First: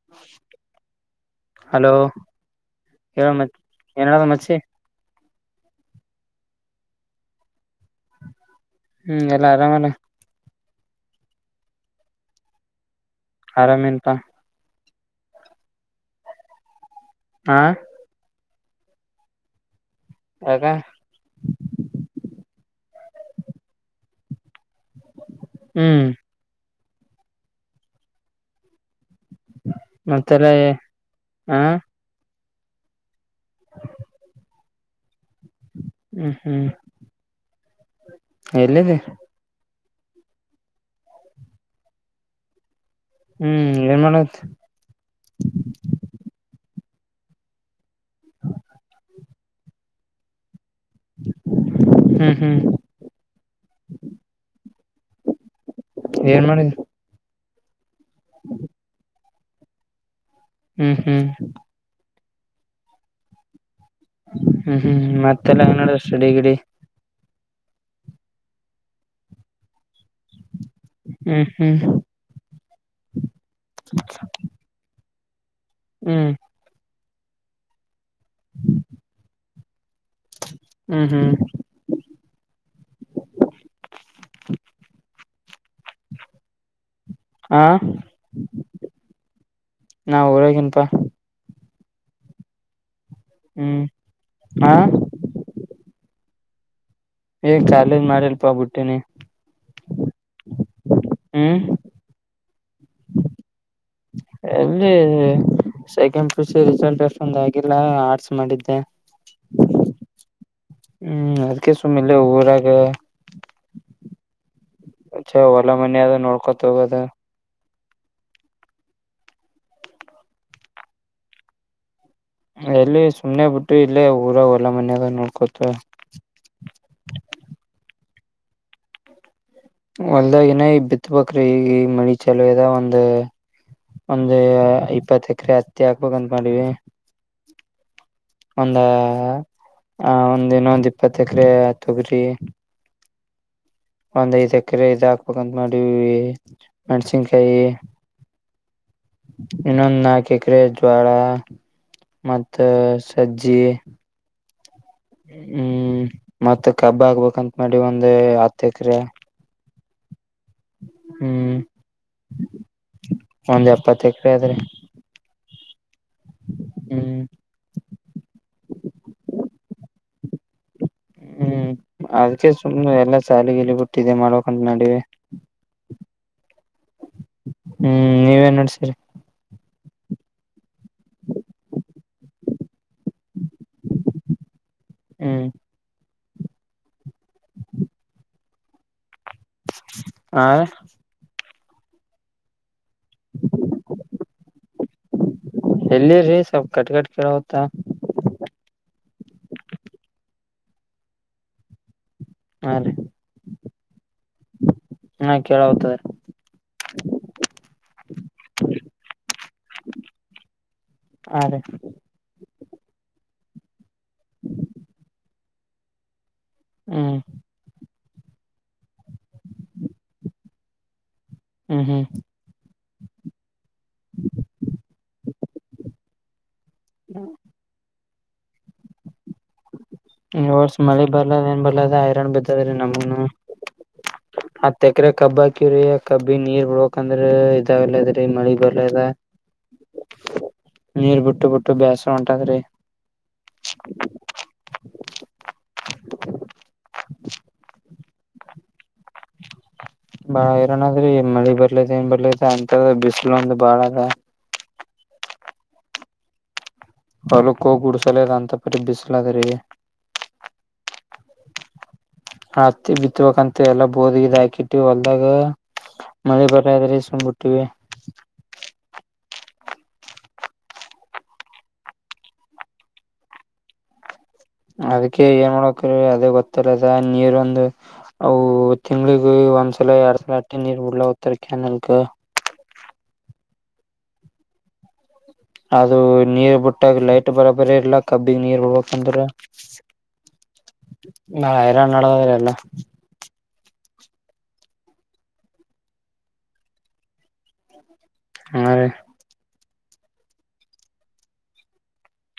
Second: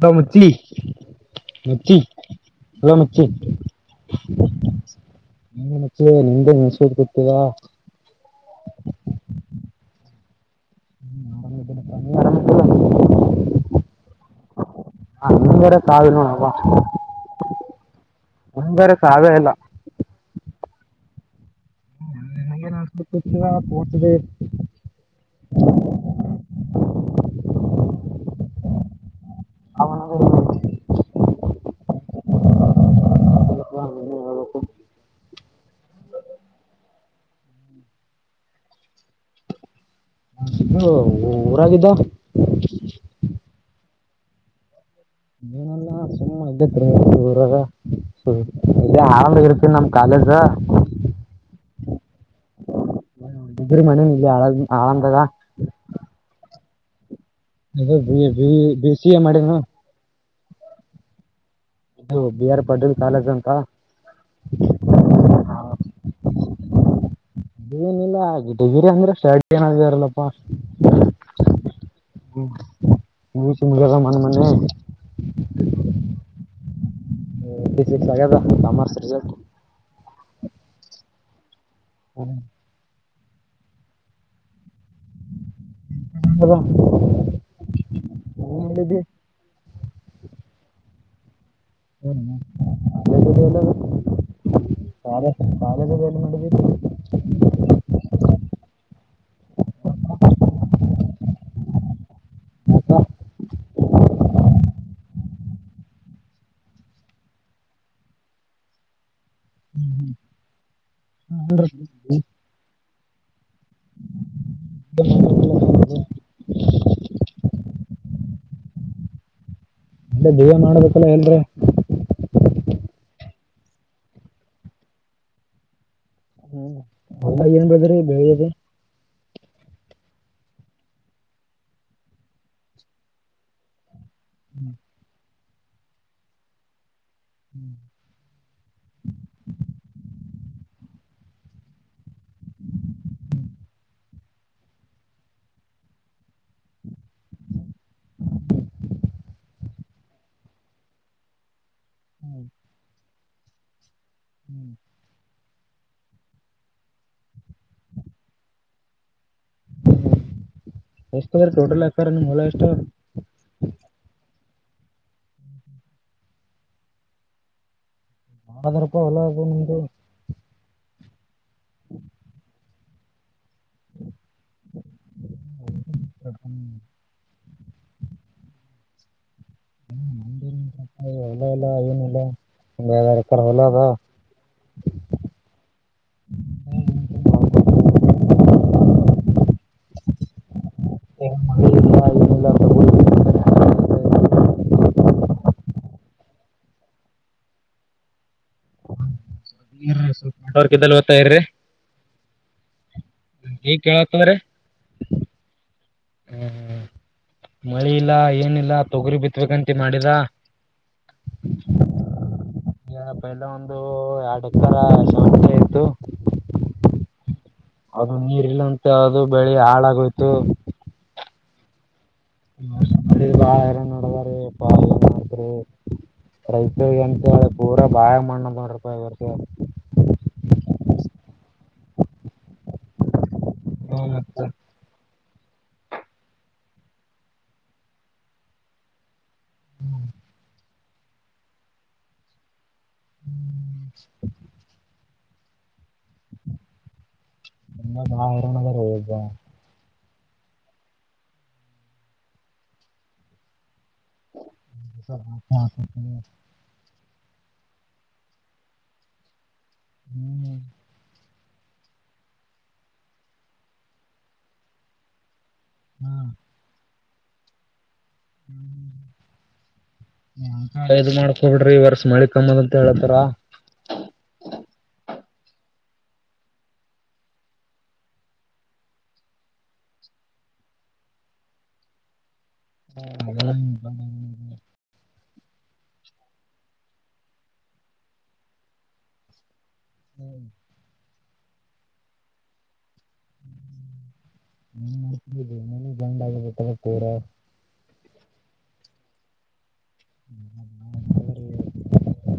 ದೊ ಮಚಿ ಹಲೋ ಮಚೀ ಹಲೋ ಮಚ್ಚಿ ಹೇಳ ಮಚ್ ಏನದ ಮಚ್ಚಿ ನೀ ನಿಮ್ದೇ [unintelligible] ಹ್ಮ್ ಎಲ್ಲಾ ಆರಾಮಲ್ಲಾ ಹ್ಮ ಆರಾಮ ನೀ ಆರಾಮ ಆರಾಮ ಎನ್ ಪಾ ಆ ಮುಂದ್ಗಡೆ ಸಾಲ [unintelligible] ಹಾ ನಿಂಗರೇ ಸಾವೆ ಇಲ್ಲಾ ಯಾಕಾ [unintelligible] ಹ್ಮ್ ಮತ್ತೆಲ್ಲ ಅವನದು ಹಾ [unintelligible] ಹ್ಮ್ ಹ್ಮ್ ಎಲ್ಲಿದ ಹ್ಮ ಊರಾಗಿದ್ದ ಹ್ಮ್ ಏನ್ ಮಾಡಕತೀ ಇಲ್ಲಿ ಆರಾಮಗರ್ತ ನಮ್ ಕಾಲೇಜ್ ಹ್ಮ್ ಹ್ಮ್ ಇ್ರರು ಮನ ಇಲ್ಲಿ ಆ ಆಳಂದಾಗ ಏನ್ ಮಾಡಿದ ಅದ ಬಿ ಸಿ ಎ ಮಾಡಿದನ ಹ್ಮ್ ಹ್ಮ್ ಇದು ಬಿ ಆರ್ ಪಾಟೀಲ್ ಕಾಲೇಜ್ ಅಂತಾ ಹ್ಮ್ ಹ್ಮ್ ಮತ್ತೆಲ್ಲ ನಡವ ಷ್ಟಡಿಗಿಡಿ ಏನಿಲ್ಲ ಗಿಟಗಿರಿ ಅಂದ್ರೆ ಶರ್ಟಿ ನಂಗೆ ಇರಂಗಿಲ್ ಹ್ಮ್ ಹ್ಮ್ [unintelligible] ಮೋನೆ ಮೋನೆ ಹ್ಮ್ [unintelligible] ಹ್ಮ್ ಹ್ಮ್ ಹ್ಮ ಹಾ [unintelligible] [unintelligible] ಹ್ಮ್ ಹಾ [unintelligible] ಕಾಲೇಜದ ಎಲ್ಲಿಟ ಏ ಕಾಲೇಜ್ ಮಾಡಿಲ್ಲ ಪ ಬುಟ್ಟೆನಿ ಹ್ಮ್ ಎಲ್ಲಿ ಸೆಕೆಂಡ್ ಪಿಯುಸಿ ರಿಸಲ್ಟ್ ಅಷ್ಟೊಂದ ಆಗಿಲ್ಲ ಆರ್ಟ್ಸ್ ಮಾಡಿದ್ದೆ ಹ್ಮ್ ಅದ್ಕ್ ಸುಮ್ಮಿಇಲ್ಲೆ ಊರಾಗ ಅ ಹೊಲ ಮನೀದ ನೋಡ್ಕೊತ ಹೋಗುದ ಅೇ ದೇಹ ಮಾಡ್ಬೇಕಲ್ಲ ಎಲ್ರ [unintelligible] ಎಲ್ಲಿ ಸುಮ್ನೆ ಬಿಟ್ಟು ಇಲ್ಲೇ ಊರಾಗ ಹೊಲ ಮನ್ಯಾಗ ನೋಡ್ಕೋತ ಹ್ಮ್ ಏನ್ ಬದ್ರಿ ಬೆದ [unintelligible] ಒಲ್ದಾಗ ಏನ ಈ ಬಿತ್ಬ್ರಿ ಈಗ ಈ ಮಣಿ ಚಲೋದ ಒಂದ ಒಂದು ಇಪ್ಪತ್ ಎಕರೆ ಹತ್ತಿ ಹಾಕ್ಬೇಕಕ್ಂತ ಮಾಡೀವಿ ಹ್ಮ್ [unintelligible] ಒಂದ ಆ ಒಂದ್ ಇನ್ನೊಂದ್ ಇಪ್ಪತ್ ಎಕರೆ ತೊಗ್ರಿ ಒಂದ್ ಐದ್ ಎಕರೆ ಇದ್ ಹಾಕ್ಬೇಕಂತ ಮಾಡೀ ಮೆಣ್ಸಿನ್ಕಾಯಿ ಇನ್ನೊಂದ ನಾಕಿಕರೆ ಜ್ವಾಳ ಮತ್ತ ಸಜ್ಜಿ ಹ್ಮ್ [unintelligible] ಹ್ಮ್ ಮತ್ತ ಕಬ್ಬ ಆಗ್ಬೇಕಂತ ಮಾಡಿ ಒಂದ ಹತ್ತ ಎಕ್ರ ಎಷ್ಟ ಅದ್ರ ಹ್ಮ್ ಟೋಟಲ್ ಹಾಕಾರ ನಿಮ್ ಹೊಲ ಎಷ್ಟ ಒಂದ್ ಎಪ್ಪತ್ತ ಎಕರೆ ಆದ್ರೆ ಹ್ಮ್ ಬದರಪ್ಪ ಹೊಲ ಅದ ನಿಂದು [unintelligible] ಹ್ಮ್ ಅದಕ ಸುಮ್ನೆ ಎಲ್ಲಾ ಸಾಲಿಗಿಲಿ ಬಿಟ್ಟ ಇದೆ ಮಾಡಬೇಕ ಅಂತ ಮಾಡಿವಿ ಹ ಹ್ಮ್ ನೀವೇನ್ ನಡೆಸಿರಿ ಹೊಲ ಇಲ್ಲಾ ಏನ ಇಲ್ಲಾ ಒಂದೆರಡ ಎಕರೆ ಹೊಲ ಅದ ಹ್ಮ್ ಹಾ [inaudible] [unintelligible] ಎಲ್ಲಿ ರಿ ಸ್ವಲ್ಪ ಕಟ್ ಕಟ್ ಕೇಳವತ್ತ ಸ್ವಲ್ಪ ನೆಟ್ವರ್ಕ್ ಇದಲ್ಲಿ [unintelligible] ಹೋಗ್ತಾ ಇರಿ ಹಾರಿ ಈಗ ಕೇಳವಾತ ತುಗೋರಿ ಹಾ ಕೇಳವತ್ತದ ಹ್ಮ್ ಮಳಿ ಇಲ್ಲ ಏನಿಲ್ಲ ತೊಗರಿ ಬಿತ್ಬೇಕಂತ ಮಾಡಿದ ಹಾ ರೀ ಈಗ ಪಹಲ ಒಂದು ಎರಡುಕ್ಕರ ಶಾವಂತಿಗೇ ಇತ್ತು ಹ್ಮ್ ಅದು ನೀರ ಇಲ್ಲ ಅಂತ ಅದು ಬೆಳಿ ಹಾಳಾಗೋಯ್ತು ಹೂ ಹೂ [unintelligible] ರೈತ ಎಂತ ಪೂರಾ ಬಾಯಾಗ ಮಣ್ಣ ಮಾಡಿರಪ ಈ ವರ್ಷ ಈ ವರ್ಷ ಮಳೆ ಬರ್ಲದ ಏನ್ ಬರ್ಲದ ಐರನ್ ಬಿದ್ದದೀ ನಮಗನು ಹತ್ತ [unintelligible] ಹತ್ತ ಎಕರೆ ಕಬ್ಬ ಹಾಕ್ಯಿವ್ರೀ ಆ ಕಬ್ಬಿ ನೀರ್ ಬಿಡಬೇಕ ಅಂದ್ರ ಇದಾವಲ್ಲದ್ರೀ ಮಳಿ ಬರ್ಲದ ನೀರ್ ಬಿಟ್ಟು ಬಿಟ್ಟು ಬೇಸರ ಹೊಂಟದರಿ [unintelligible] ಇನ್ನ ಬಾಳ ಹೈರಾಣ ಆದರಿ ಈಗ [unintelligible] ಬಾಳ ಹೈರಾಣ ಆದರಿ ಮಳಿ ಬರ್ಲೈತೆ ಏನ್ ಬರ್ಲತೆ ಅಂತ ಬಿಸಿಲು ಒಂದು ಬಾಳ ಅದ [unintelligible] ಹೊಲಕ್ಕ ಹೋಗಿ ಉಡ್ಸಲದ [unintelligible] ಅಂತ ಪರಿ ಬಿಸಲ ಆದ ರಿ ಹ್ಮ್ ಹ್ಮ ಹತ್ತಿ ಬಿತ್ಬೇಕಕಂತ ಎಲ್ಲಾ ಬೋದಗಿದ್ ಹಾಕಿಟ್ಟು ಹೊಲ್ದಾಗ ಹಾ ಮಳೆ ಬರ್ರೆ ಅದರಿ ಸುಮ್ಮ ಬಿಟ್ಟಿವಿ [unintelligible] ಇದು ಮಾಡ್ಕೊ ಬಿಡ್ರಿ ಈ ವರ್ಷ ಮಳಿ ಕಮ್ಮದ ಅಂತ ಹೇಳಾತಾರ ಅದಕ್ಕೆ ಏನ್ ಮಾಡಕ್ರೀ ಅದೇ ಗೊತ್ತಿಲ್ಲದ ನೀರ ಒಂದ ಅವು ತಿಂಗಳಿಗ ಒಂದ್ಸಲ ಯಾಡ ಸಲ ಅಟ ನೀರ ಬಿಡಲಾಕತ್ತೇವ ರಿ ಕಿನಾಲಕ ಹ ಅದು ನೀರ ಬಿಟ್ಟಾಗ ಲೈಟ್ ಬರಬರಿ ಇಲ್ಲ ಕಬ್ಬಿಗ ನೀರ ಬಿಡ್ಬೇಕಕ್ಂದ್ರ ಹ್ಮ ಬಾಳ ಹೈರಾಣ ನಾಡದಾದ ಎಲ್ಲಾ [inaudible] ಹಾ ರೀ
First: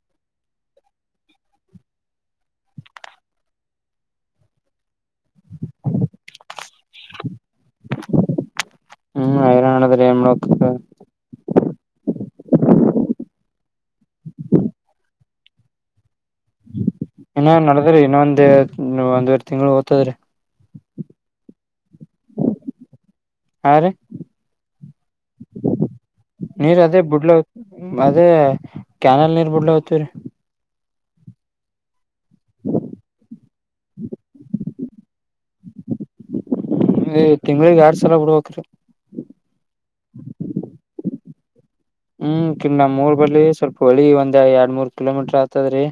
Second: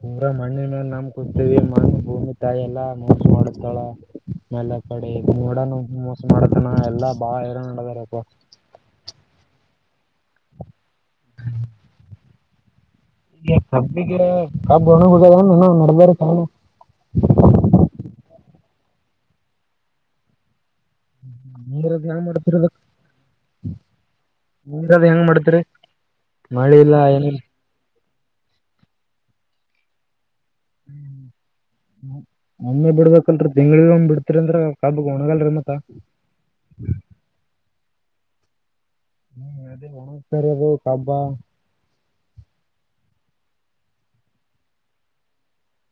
ಪುರಾ ಮಣ್ಣಿನ ಮೇಲೆ ನಮ್ಮ ಕೂತವಿ ಮಣ ಭೂಮಿ ತಾಯಿ ಎಲ್ಲ ಮೋಸ ಮಾಡತಾಳ ಮಾಲ ಕಡ ನೋಡೋಣ ಮೋಸ ಮಾಡತನ ಎಲ್ಲಾ ಬಾ ಹೈರಾಣ ನಡದಾರಪ್ಪ ಹ್ಮ್ ಹೈರಾಣ ನಡದರ ಏನ ಮಾಡಬೇಕ ಹೇಳ ಈ ಕಬ್ಬಿಗೆ ಕಬ್ಬ ಒಣುದ ಇನ್ನ ನಡಬರಕ ಇನ್ನ ನಡದ್ರಿ ಇನ್ನೊಂದ ಒಂದುವರಿ ತಿಂಗಳ ಹೋಗ್ತದ್ರಿ ನೀರಿಂದ ಹೆಂಗ ಮಾಡ್ತರಿ ಅದಕ ಹಾ ರೀ ನೀರದ ಹೆಂಗ್ ಮಾಡತರಿ ಮಳಿ ಇಲ್ಲ ಏನ ಇ.. ಮದೇ ಕ್ಯಾನಲ್ ನೀರ್ ಬಿಡ್ಲ ಹೊತವ ರೀ ಹ್ಮ ಒಮ್ಮೆ ಬಿಡ್ಬೇಕಲ್ರರಿ ತಿಂಗಳಿಗ ಒಮ್ಮ್ ಬಿಡ್ತರಿ ಅಂದ್ರ ಕಾಬ ಒಣಗಲ್ ರ ಮತಾ ತಿಂಗಳಿಗ್ ಎರಡ್ ಸಲ ಬಿಡ್ವಕ ಹ್ಮ್ ಅದ ಒತರ ಅದು ಕಬ್ಬ ಹ್ಮ್ ಕಿನ್ನ ನಮ್ಮ್ ಮೂರ್ ಬರ್ ಸ್ವಲ್ಪ ಹೊಳಿ ಒಂದ್ ಎರಡ್ ಮೂರ್ ಕಿಲೋಮೀಟರ್ ಆತದ್ರೀ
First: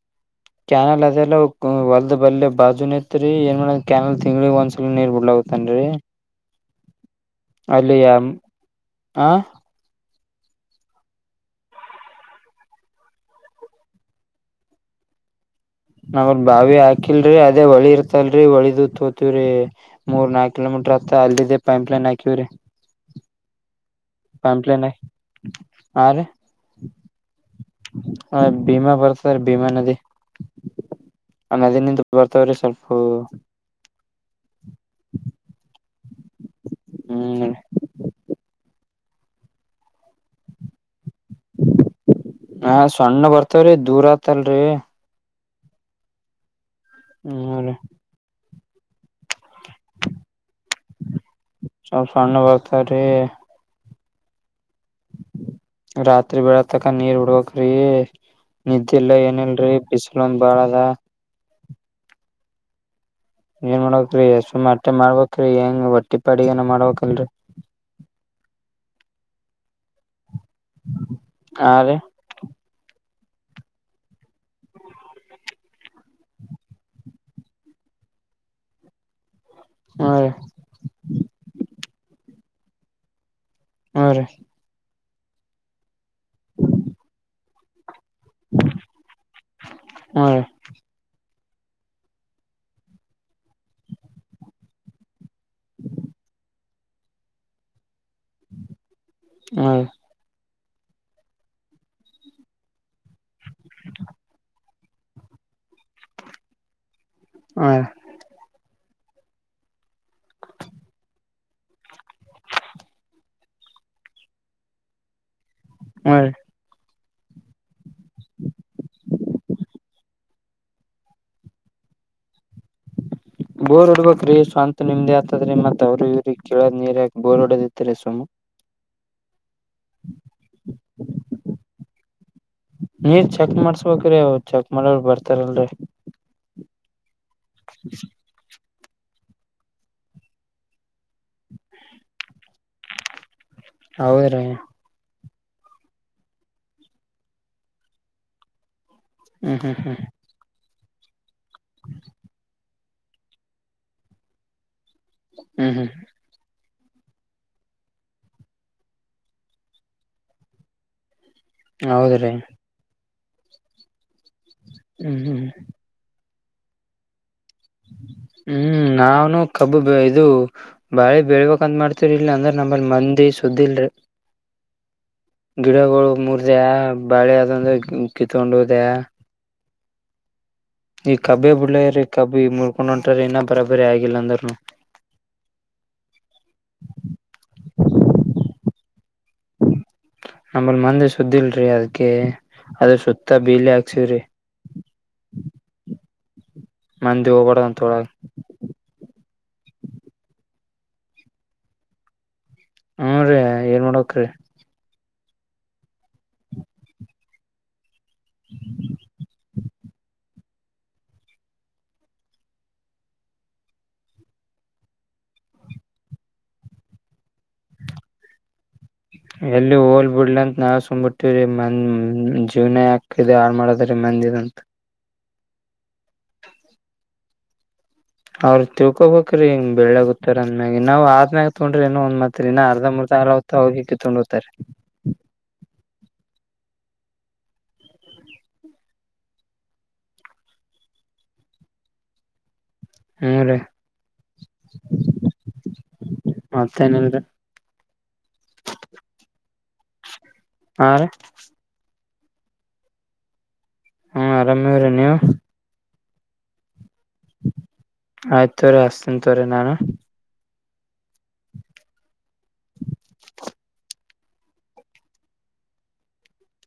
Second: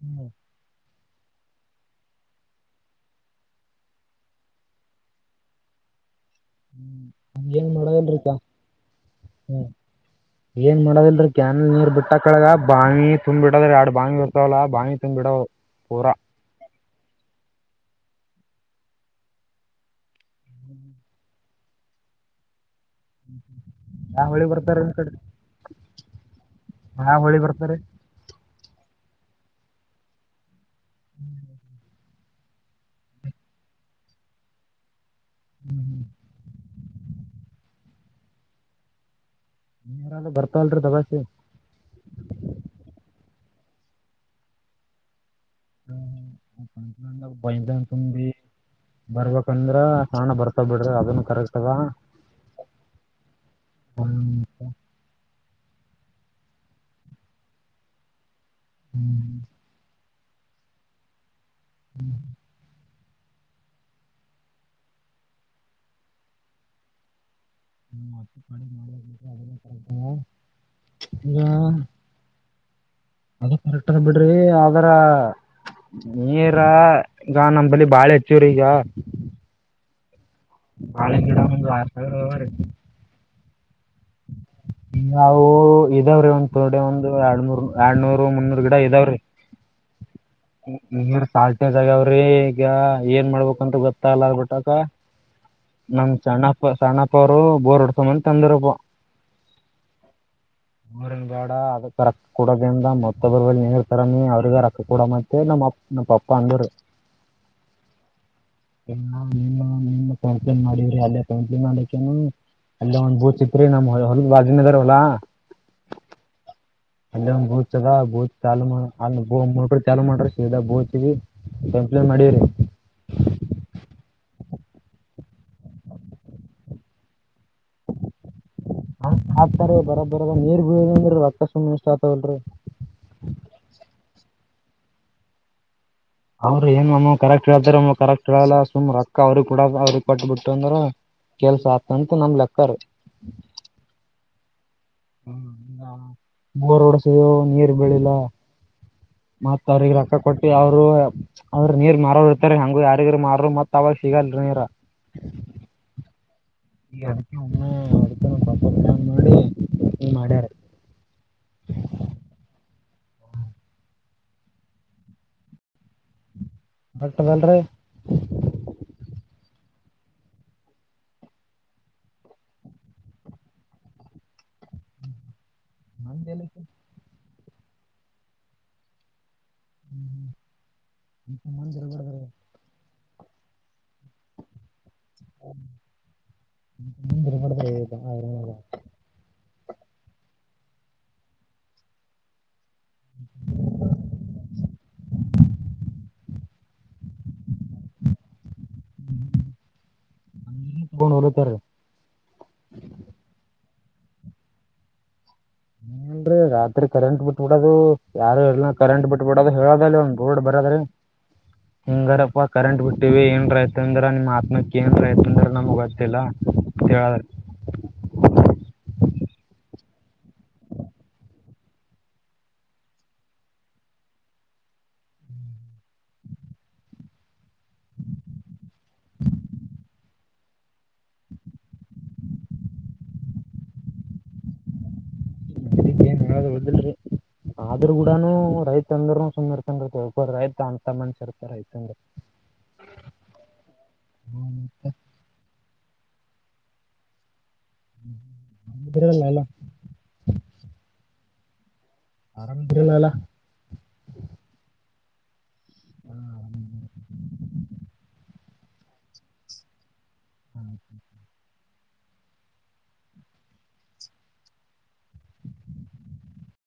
ಹ್ಮ್ ಕ್ಯಾನಲ್ ಅದೆಲ್ಲ ಹೊಲ್ದ ಬಲ್ೇ ಬಾಜುನ ಇತ್ರಿ ಏನ್ ಮಾಡ ಕ್ಯಾನಲ್ ತಿಂಗಗಳಳಗ್ ಒಂದ್ಸಲ ನೀರ್ ಬಿಡ್ಲಾಗತ್ತನ್ರಿ. ಹ ಹ್ಮ್ ನೇಏನ್ ಮಾಡೋದಲ್ರಿಕ್ಕ ಆ ಹ್ಮ್ ಏನ್ ಮಾಡೋದಲ್ರರಿ ಕ್ಯಾನಲ್ ನೀರ್ ಬಿಟ್ಟ ಕಳಗ ಬಾಣಿ ತುಂಬ್ ಬಿಡ್ರ ಎರಡ್ ಬಾಣಿ ಬಿರ್ತಾವಲ್ಲ ಬಾಣಿ ತುಂಬ್ ಬಿಡ. ನಾವ್ರ ಬಾವಿ ಹಾಕಿಲ್ರಿ ಅದೇ ಹೊಳಿ ಇರ್ತ ಲ್ರರಿ ಒಳಿದತ್ೋತವ್ರರಿ ಮೂರ್ ನಾಕಕ್ ಕಿಲೋಮೀಟರ್ ಆಗ್ತ ಅಲ್ಲದೆೇ ಪೈಂಪ್ ಲೈನ್ ಹಾಕಿವವ್ರಿ. ಹ್ಮ್ ಯಾವ ಹಳಿ ಬರ್ತಾರೆ ಒ ಕಡೆ ಹಾ ರೀ ಯಾ ಹಳಿ ಬರ್ತಾರೆ ಭೀಮಾ ಬರ್ತದೆ ಭೀಮಾ ನದಿ ನದಿ ನಿ ಬರ್ತವ್ರಿ ಸ್ವಲ್ಪ ಹ್ಮ್ ಹ್ಮ್ ಹ್ಮ್ ನೀಾರ ಬರ್ತಲ್ರರಿ ದಬಾಾಸೆ ಹ ಸಣ್ಣ ಬರ್ತವ್ರಿ ದೂರ ಆತಲ್ರಿ ಹ್ಮ್ ಭಯಂತ ರೀ ಬರಬೇಕ ಂದ್ರ ಸಣ ಬರ್ತಾ ಬಿಡ್ರಿ ಅದನ್ನು ಕರೆಕ್ಟ್ಗ ಸ್ವಲ್ಪ ಸಣ್ಣ ಬರ್ತವ್ರಿ ಹ್ಮ ರಾತ್ರಿ ಬೆಳ ತಕ ನೀರ್ ಉಡ್ಬಕ್್ರೀ ನಿದ್ದೆಲ್ಲ ಏನಲ್ರರಿ ಬಿಸ್ ಮಲೊಂದ ಬಾಳ ಅದ ಹ್ಮ್ ಏನ್ ಮಾಡ್ಬೇಕ್ರೀ ಎಷ್ಟು ಮಟ್ಟೆ ಮಾಡ್ಬೇಕ್ರೀ ಹೆಂಗ ಒಟ್ಟಿ ಪಾಡಿಗೆಏನ ಮಾಡ್ಬೇಕಲ್ರರಿ ಹ್ಮತ್ತ ಅತ ಆ ರೀ ಹ ಅದ ಕರೆಕ್ಟ್ಗ ಬಿಡ್ರಿ ಅದರ ನೀರ ಈಗ ನಂಬಂಬಳ ಬಾಳ ಹೆಚ್ಚುವರಿ ಈಗ ಹಾ ರ ನಾಳೆ ಗಿಡ ಒಂದು್ ವಾರ ಸಾವಿರರ ಹ್ಮ್ ರೀ ನಾವು ಇದಾವ್ರೀ ಒಂದ ತೋಡಿ ಒಂದು ಎರಡ್ನೂರ್ ಎರಡ್ನೂರ್ ಮುನ್ನೂರು ಗಿಡ ಎಾವ್ರೀ ಹ್ಮ ರೀ ಹ್ಮ ನೀರ್ ಸಾಾಳ್ತನ ಜಗಾವ್ರಿ ಈಗ ಏನ್ ಮಾಡ್ಬೇಕಂತ ಗೊತ್ತಾಗಲ್ಲ ಆಗ್ಬಿಟ್ಟಕ್ಕ [unintelligible] ನಮ ಸಣ್ಣಪ್ಪ ಸಣಪ್ಪ ಅವರು ಬೋರ್ ಹೊಡ್ಸಮ್ಮಂತ ಅಂದ್ರಪ್ಪ ಹ ಅವ್ರ ಬೇಡ ಅದಕ್ ರೊಕ್ಕ ಕೊಡೋದಿಂದ ಮತ್ತ ಬ ನೀರ್ತರನಿ ಅವ್ರಿಗೆ ರೊಕ್ಕ ಕಡ ಮತ್ತ ಸರಿ ನಮ್ಮ ನಮ್ಮ ಪಪ್ಪಾ ಅಂಗೂರು ಹಾ ಇ ನೀನು ನೀನು ಕಂ ಮಾಡಿವವ್ರಿ ಅಲ್ಲೇ ಕತ್ಲಿ ಮಾಡ್ಕೇನು [inaudible] ಅಲ್ಲ ಒಂದ್ ಬೂ ಚಿತ್ರಿ ನಮ್ ಹೊ ವಾಜಿನಗರ್ ಹೊಲಾ ಹ್ಮ್ ರೀ ಅಲ್ಲಿ ಒಂದ್ ಬೂತ್ದ ಬೂತ್ ಚಾ ಅ ಮೂ ಕ ಚಾಲು ಮಾಡ್ರಿ ಶಡ ಬೂತ್ವಿ [unintelligible] ಕಂಪ್ಲೇನ್ಟ್ ಮಾಡಿರಿ [inaudible] ಬೋರ್ ಹೊಡ್ಬೇ್ರೀ ಸ್ವಂತ ನಿಮ್ದೇ ಆತದ್ರೀ ಮತ್ ಅವ್ರರು ಇವ್ರಿಗೆ ಕೇಳದ್ ನೀರ್ ಹಾಕ ಬೋರ್ ಹೊಡದಿತ್ರಿ ಸುಮ ಹ ಹ [inaudible] ಬರ ಬರ ನೀರ್ ಬೀಳದಿದ್ರೆ ರಕ್ತ ಸುಮ್ನೆ ವೆಸ್ಟ್ ಆಗ್ತವಲ್ರಿ ನೀರ್ ಚೆಕ್ ಮಾಡ್ಸ್ಬೇಕ್ರಿ ಅವ್ ಚೆಕ್ ಮಾಡೋರು ಬರ್ತಾರಲ್ರರಿ ಅವ್ರು ಹೊಮ್ಮೆ ಕರೆಕ್ಟ್ ಹೇಳ್ತಾರಾ ಕರೆಕ್ಟ್ ಹೇಳಲ್ಲ ಸುಮ್ ರಕ್ಕ ಅವ್ರಗ್ ಕೂಡ ಅವ್ರಿಗೆ ಕೊಟ್ಟಬಿಟ್ಟು ಅಂದ್ರ ಕೆಲ್ಸ ಆತಂತ ನಮ್ ಲೆಕ್ಕರು ಹೌದ್ರೀ ಹ್ಮ ಬೋರ್ ಹೂಡಸವು ನೀರ್ ಬಿಳಿಲ್ಲ ಹ್ಮ್ ಮತ್ತ ಹ್ಮ್ ಅವ್ರಿಗೆ ರೊಕ್ಕ ಕೊಟ್ಟಿ ಅವ್ರ ಅವರು ಅವರು ನೀರ್ ಮಾರೋರು ಇರ್ತಾರೆ ಹಂಗ ಯಾರಿಗರು ಮಾರರು ಮತ್ ಅವಾಗ ಸಿಗಲ್ ನೀರ ಹ್ಮ್ ಹ್ಮ್ ಈ ಅಡಮ್ಮ ಅಡ ಪ ಮಾಡಡಿ ಮಾಡ್ಯಾರೆ [inaudible] ಹೌದ್ರೀ ಹ್ಮ್ ಹ್ಮ್ ಹ್ಮ ಬಟ್ಟ ಮಲ್ ರ [unintelligible] ಹ [inaudible] ಹ್ಮ್ ನಾವನು ಕಬ್ಬು ಇದು ಬಾಳೆ ಬೆಳ್ಬೇಕಕ್ಂತ ಮಾಡ್ತರಿ ಇಲ್ಲ ಅಂದ್ರೆ ನಮ್ಮಲ್ಲಿ ಮಂದಿ ಶುದಿ ಇಲ್ರಿ ಗಿಡಗಳು ಮಂದಿಲ್ಲ ಮುರಿದೆ ಬಾಳೆ ಅದಂದ ಕಿತ್ಕೊಂಡೋದೆ ಹ್ಮ್್ಮ [unintelligible] ಈ ಕಬೇ ಬುಳ್ಳೆಯ್ರ ಕಬ್ ಈಳ್ಕೊಂಡು ಹೊಂಟರ ನ ಬರ ರ ಆಗಿಲ್ಲ ಅಂದನು ಮಂದಿರ್ಬಾರ್ದ್ರಿ [unintelligible] [inaudible] ನಮ್ಮಲ್ ಮಂದಿ ಸ್ದಿಲ್ರಿ ಅದಕ್ಕೆ ಅದ್ರ ಸುತ್ತ ಬೇಲಿ ಹಾಕ್ಸವ್ರಿ ಮಂದಿ ಹೋಗಬೋರಧು ಅಂತ ಹೊಲಗೆ ಬಲತರ [inaudible] ಹ್ಮ ರೀ ಏನ್ ಮಾಡಕ್ರಿ ಹಲ್ರಿ ರಾತ್ರಿ ಕರೆಂಟ್ ಬಿಟ್ಬಿಡೋದು ಯಾರು ಇಲ್ಲ ಕರೆಂಟ್ ಬಿಟ್ಬಿಡೋದು ಹೇಳದ ಗೋಡ್ ಬರದ್ರೀ ಹಿಂಗಾರಪ್ಪ ಕರೆಂಟ್ ಬಿಟ್ಟಿವ ಏನ್ ರೈತ ಅಂದ್ರ ನಿಮ್ಮ ಆತ್ಮಕ್ಕ ಏನ್ ರೈತ ಅಂದ್ರ ನಮ್ ಗೊತ್ತಿಲ್ಲ ಕಾದ [inaudible] [inaudible] ಎಲ್ಲಿ ಹೋಲ್ ಬಿಡ್ಲ ಅಂತ ನಾವ್ ಸುಂಬ್ ಬಿಿಟ್ಟವ್ರೀ ಮಂದ ಜೀವ್ನೇ ಹಾಕ್ದ ಹಾಲಮಾಡದೀ ಹಂದಿರಂತ ಅವ್ರ ತಿಳ್ಕೊಬೇಕ್ರೀ ಬೆಳ್ಳಗುತ್ತ ಅಂದ್ಮ್ಯಾಗ ನಾವು ಆದ್ಮ್ಯಾಗ ತೊೊಂಡ್ರ ಏೋ ಒಂದ್ ಮಾತ್ರಿ ಇನ್ನು ಅರ್ಧ ಮುರ್ದ ಅ ಹೊ ಹೋಗಿಕ್ಕೆ ತೊಂಡ ಹತಾರೆ [unintelligible] ಅಕ್ಕೇನ್ ನೋ್ರ ದಲ್ರರಿ [inaudible] ಆದ್ರೂ ಕೂಡನುೂ ರೈತ ಅಂದ್ರನು ಸುಂದ ಇರ್ತೊಂಡಿರ್ತ ರೈತ ಅಂತ ಮನ್ಸ ಇರ್ತ ರೈತ ಅಂದ್ರ [inaudible] ಹ್ಮ ರೀ ಮತ್ತೇನಲ್ ರಲ್ಲಲ್ಲ [inaudible] ಆರಾಮ ತಿಳ್ಳ ಅಲ್ಲ ಹ್ಮ ಆರಾಮೇವ್ರೀ ನೀವು ಹಾ ಆಯ್ತ್ರ ಅಷ್ಟತ ತವ್ರ ನಾನು ಹ್ಮ [inaudible]